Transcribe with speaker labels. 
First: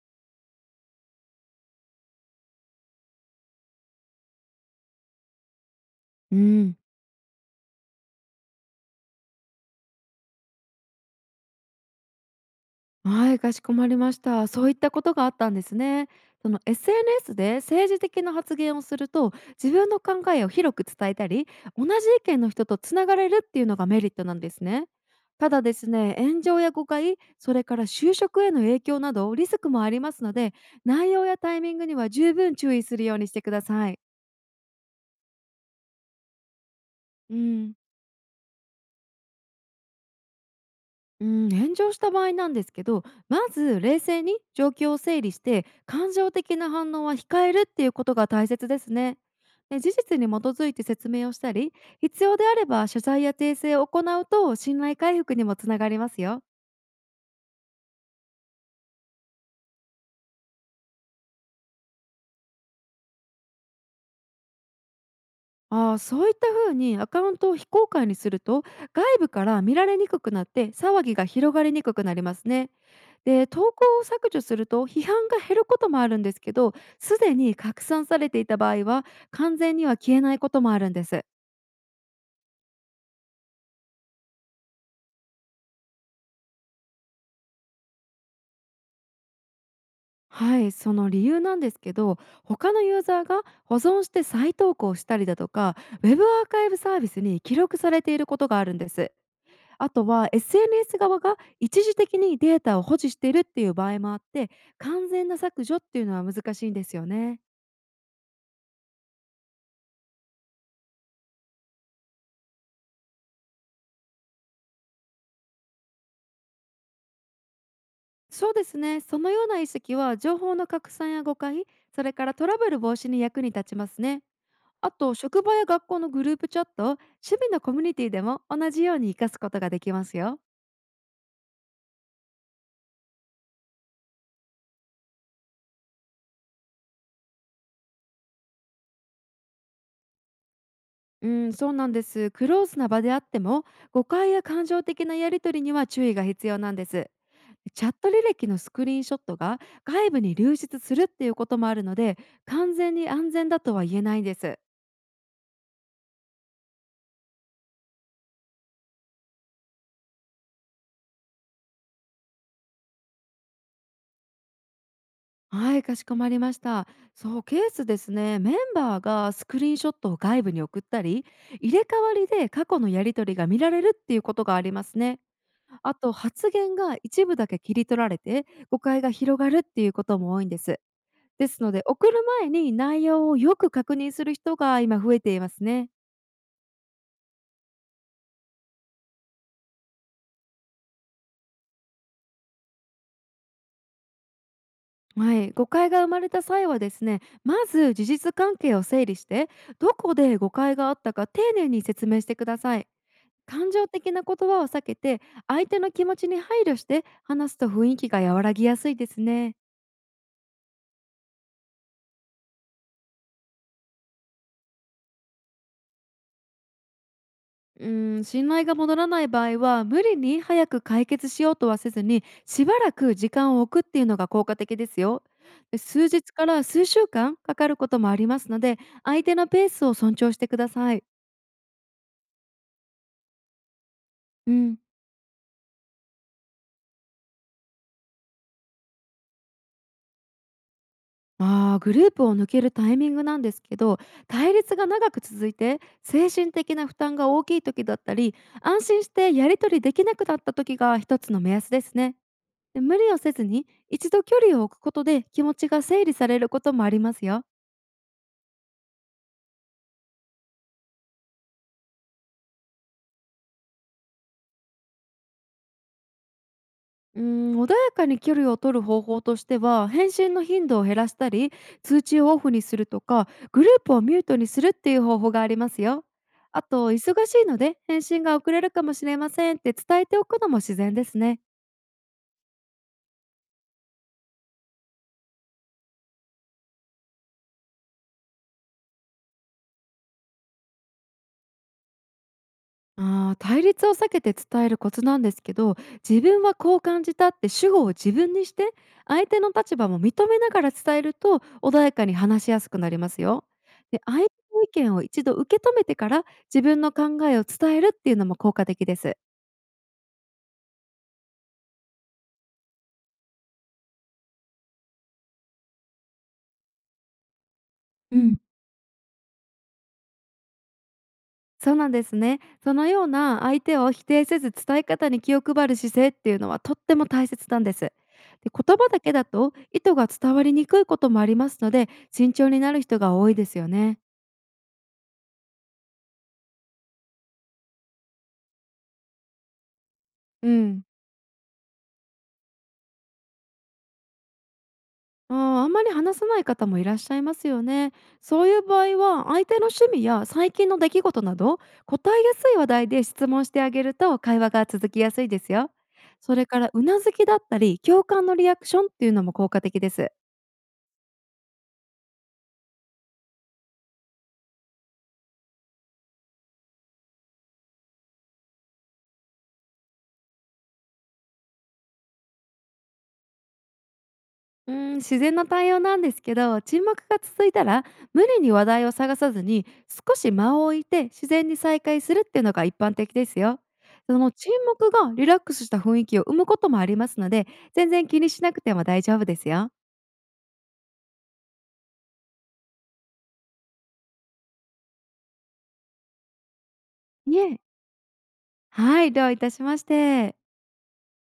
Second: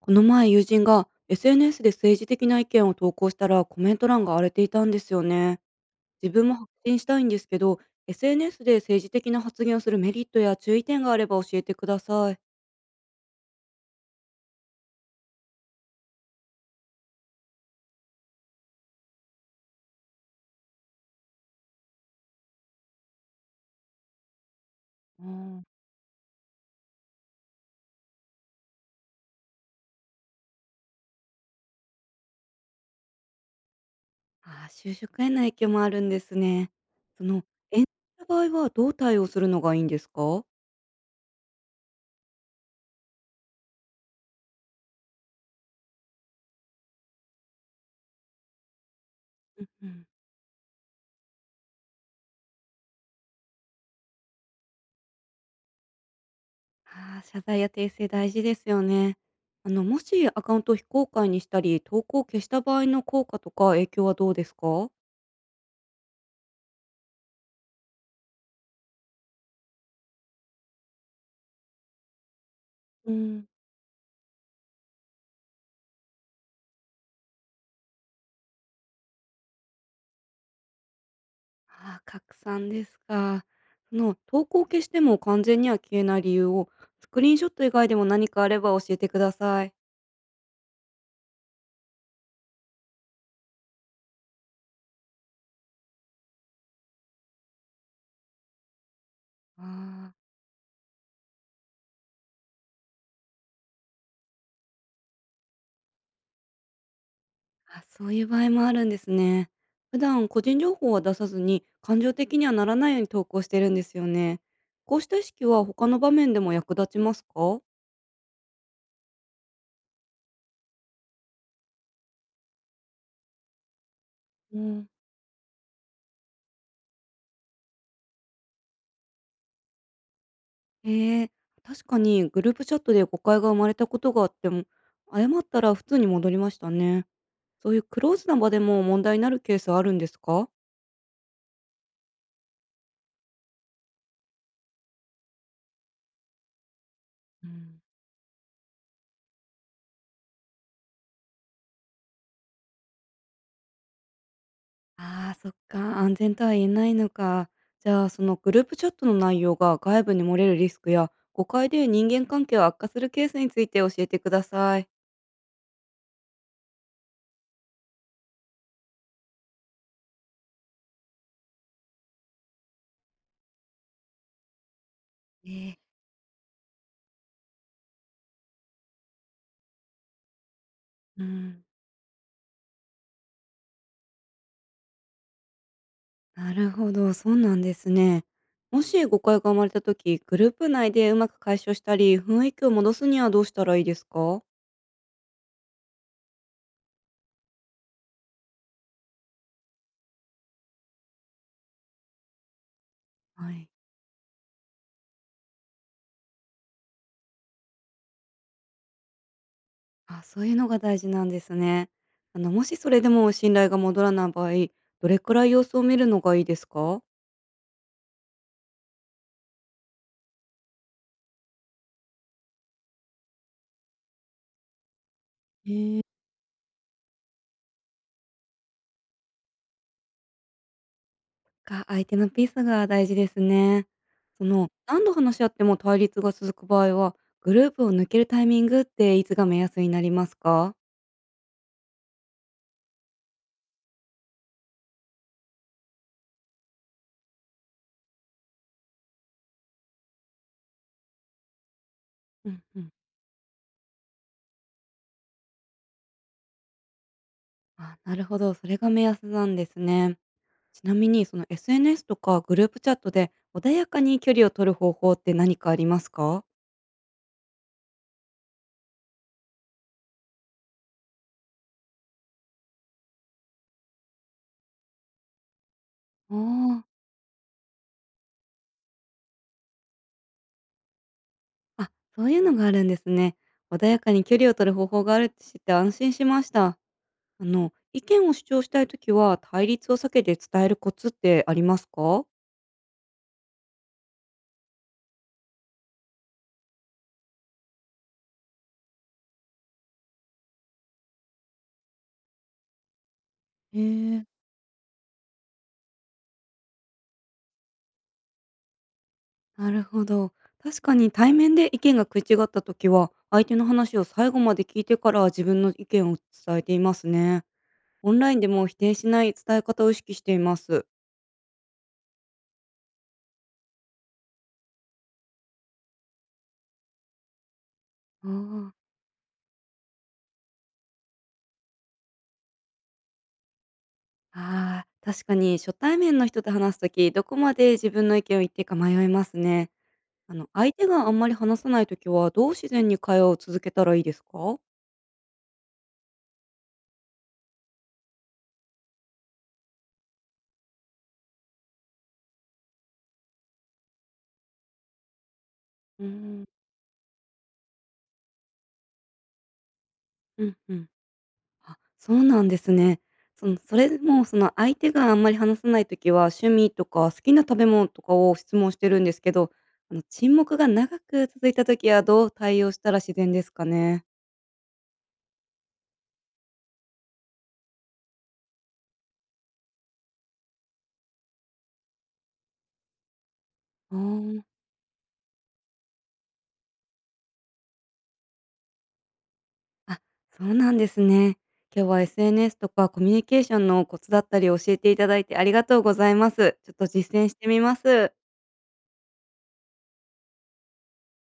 Speaker 1: この前友人が SNS で政治的な意見を投稿したらコメント欄が荒れていたんですよね。自
Speaker 2: う
Speaker 1: 分も発
Speaker 2: ん、
Speaker 1: 信したいんですけど、SNS で政治的な発言をするメリットや注意点があれば教えてください。
Speaker 2: はい、かしこまりました。そういったことがあったんですね。その SNS で政治的な発言をすると、自分の考えを広く伝えたり、同じ意見の人とつながれるっていうのがメリットなんですね。
Speaker 1: う
Speaker 2: た
Speaker 1: ん、
Speaker 2: だですね、炎上や誤解、それから就職への影響などリスクもありますので、内容やタイミングには十分注意するようにしてください。
Speaker 1: ああ、就職への影響もあるんですね。そ
Speaker 2: う
Speaker 1: の、
Speaker 2: ん。
Speaker 1: 演じた場合はどう対応するのがいいんですか？
Speaker 2: うん、炎上した場合なんですけど、まず冷静に状況を整理して、感情的な反応は控えるっていうことが大切ですね。
Speaker 1: うん
Speaker 2: で、
Speaker 1: う
Speaker 2: 事
Speaker 1: ん。
Speaker 2: 実に基づいて説明をしたり、必要であれば謝罪や訂正を行うと信頼回復にもつながりますよ。
Speaker 1: ああ、謝罪や訂正大事ですよね。あの、もしアカウントを非公開にしたり、投稿を消した場合の効果とか影響はどうですか？
Speaker 2: ああ、そういった風にアカウントを非公開にすると、外部から見られにくくなって騒ぎが広がりにくくなりますね。
Speaker 1: うん。
Speaker 2: で、投稿を削除すると批判が減ることもあるんですけど、すでに拡散されていた場合は完全には消えないこともあるんです。
Speaker 1: ああ、拡散ですか。その投稿を消しても完全には消えない理由をスクリーンショット以外でも何かあれば教えてください。
Speaker 2: はい、その理由なんですけど、他のユーザーが保存して再投稿したりだとか、ウェブアーカイブサービスに記録されていることがあるんです。
Speaker 1: あ
Speaker 2: あとは
Speaker 1: ー。
Speaker 2: SNS 側が一時的にデータを保持しているっていう場合もあって、完全な削除っていうのは難しいんですよね。
Speaker 1: あ、そういう場合もあるんですね。普段個人情報は出さずに感情的にはならないように投稿してるんですよね。こうした意識は他の場面でも役立ちますか？
Speaker 2: そうですね、そのような意識は情報の拡散や誤解、それからトラブル防止に役に立ちますね。
Speaker 1: うん。
Speaker 2: あと、職場や学校のグループチャット、趣味のコミュニティでも同じように活かすことができますよ。
Speaker 1: えー、確かにグループチャットで誤解が生まれたことがあっても、謝ったら普通に戻りましたね。そういうクローズな場でも問題になるケースあるんですか？
Speaker 2: うん、そうなんです。クローズな場であっても、誤解や感情的なやり取りには注意が必要なんです。
Speaker 1: うん。
Speaker 2: チャット履歴のスクリーンショットが外部に流出するっていうこともあるので、完全に安全だとは言えないんです。
Speaker 1: ああ、そっか、安全とは言えないのか。じゃあ、そのグループチャットの内容が外部に漏れるリスクや、誤解で人間関係を悪化するケースについて教えてください。
Speaker 2: はい、かしこまりました。そう、ケースですね。メンバーがスクリーンショットを外部に送ったり、入れ替わりで過去のやり取りが見られるっていうことがありますね。
Speaker 1: えー。
Speaker 2: あと、発言が一部だけ切り取られて、誤解が広がるっていうことも多いんです。
Speaker 1: う
Speaker 2: です
Speaker 1: ん、
Speaker 2: ので、送る前に内容をよく確認する人が今増えていますね。
Speaker 1: なるほど、そうなんですね。もし誤解が生まれた時グループ内でうまく解消したり、雰囲気を戻すにはどうしたらいいですか？
Speaker 2: はい、誤解が生まれた際はですね、まず事実関係を整理して、どこで誤解があったか丁寧に説明してください。
Speaker 1: はい。
Speaker 2: 感情的な言葉を避けて、相手の気持ちに配慮して話すと雰囲気が和らぎやすいですね。
Speaker 1: あ、そういうのが大事なんですね。あの、もしそれでも信頼が戻らない場合、どれくらい様子を見るのがいいですか？
Speaker 2: 信頼が戻らない場合は無理に早く解決しようとはせずに、しばらく時間を置くっていうのが効果的ですよ。で、
Speaker 1: ええ。
Speaker 2: 数日から数週間かかることもありますので、相手のペースを尊重してください。
Speaker 1: か、相手のピースが大事ですね。
Speaker 2: うん、
Speaker 1: 何度話し合っても対立が続く場合は、グループを抜けるタイミングっていつが目安になりますか？
Speaker 2: グループを抜けるタイミングなんですけど、対立が長く続いて精神的な負担が大きい時だったり、安心してやり取りできなくなった時が一つの目安ですね。
Speaker 1: うんう
Speaker 2: で、
Speaker 1: ん。
Speaker 2: 無理をせずに一度距離を置くことで気持ちが整理されることもありますよ。
Speaker 1: あ、なるほど。それが目安なんですね。ちなみに、その SNS とかグループチャットで穏やかに距離を取る方法って何かありますか？
Speaker 2: 穏やかに距離を取る方法としては、返信の頻度を減らしたり、通知をオフにするとか、グループをミュートにするっていう方法がありますよ。
Speaker 1: お
Speaker 2: あ
Speaker 1: ー。
Speaker 2: と、忙しいので返信が遅れるかもしれませんって伝えておくのも自然ですね。
Speaker 1: あ、そういうのがあるんですね。穏やかに距離を取る方法があるって知って安心しました。あの、意見を主張したいときは対立を避けて伝えるコツってありますか？
Speaker 2: 対立を避けて伝えるコツなんですけど、自分はこう感じたって主語を自分にして、相手の立場も認めながら伝えると穏やかに話しやすくなりますよ。
Speaker 1: へ
Speaker 2: で、相
Speaker 1: え、
Speaker 2: 手の意見を一度受け止めてから自分の考えを伝えるっていうのも効果的です。
Speaker 1: なるほど。確かに対面で意見が食い違った時は、相手の話を最後まで聞いてから自分の意見を伝えていますね。オ
Speaker 2: う
Speaker 1: ンライ
Speaker 2: ん、
Speaker 1: ンでも否定しない伝え方を意識しています。
Speaker 2: そうなんですね。そのような相手を否定せず伝え方に気を配る姿勢っていうのはとっても大切なんです。で、
Speaker 1: あー
Speaker 2: 言葉だけだと意図が伝わりにくいこともありますので、慎重になる人が多いですよね。
Speaker 1: あー、確かに初対面の人と話す時、どこまで自分の意見を言っていいか迷いますね。あ
Speaker 2: う
Speaker 1: の、相
Speaker 2: ん。
Speaker 1: 手があんまり話さない時は、どう自然に会話を続けたらいいですか？
Speaker 2: ああ、あんまり話さない方もいらっしゃいますよね。そういう場合は、相手の趣味や最近の出来事など、答えやすい話題で質問してあげると会話が続きやすいですよ。
Speaker 1: うー
Speaker 2: そ
Speaker 1: ん、
Speaker 2: れから、うなずきだったり、共感のリアクションっていうのも効果的です。
Speaker 1: うん、うん。あ、そうなんですね。それも、相手があんまり話さないときは、趣味とか好きな食べ物とかを質問してるんですけど、あの、沈黙が長く続いたときはどう対応したら自然ですかね？
Speaker 2: 自然な対応なんですけど、沈黙が続いたら、無理に話題を探さずに、少し間を置いて自然に再開するっていうのが一般的ですよ。その
Speaker 1: あ
Speaker 2: 沈黙がリラックスした雰囲気を生むこともありますので、全然気にしなくても大丈夫ですよ。
Speaker 1: あ、あ、そうなんですね。今日は SNS とかコミュニケーションのコツだったり教えていただいてありがとうございます。ちょっと実践し
Speaker 2: い
Speaker 1: て
Speaker 2: え、
Speaker 1: みます。
Speaker 2: はい、どういたしまして。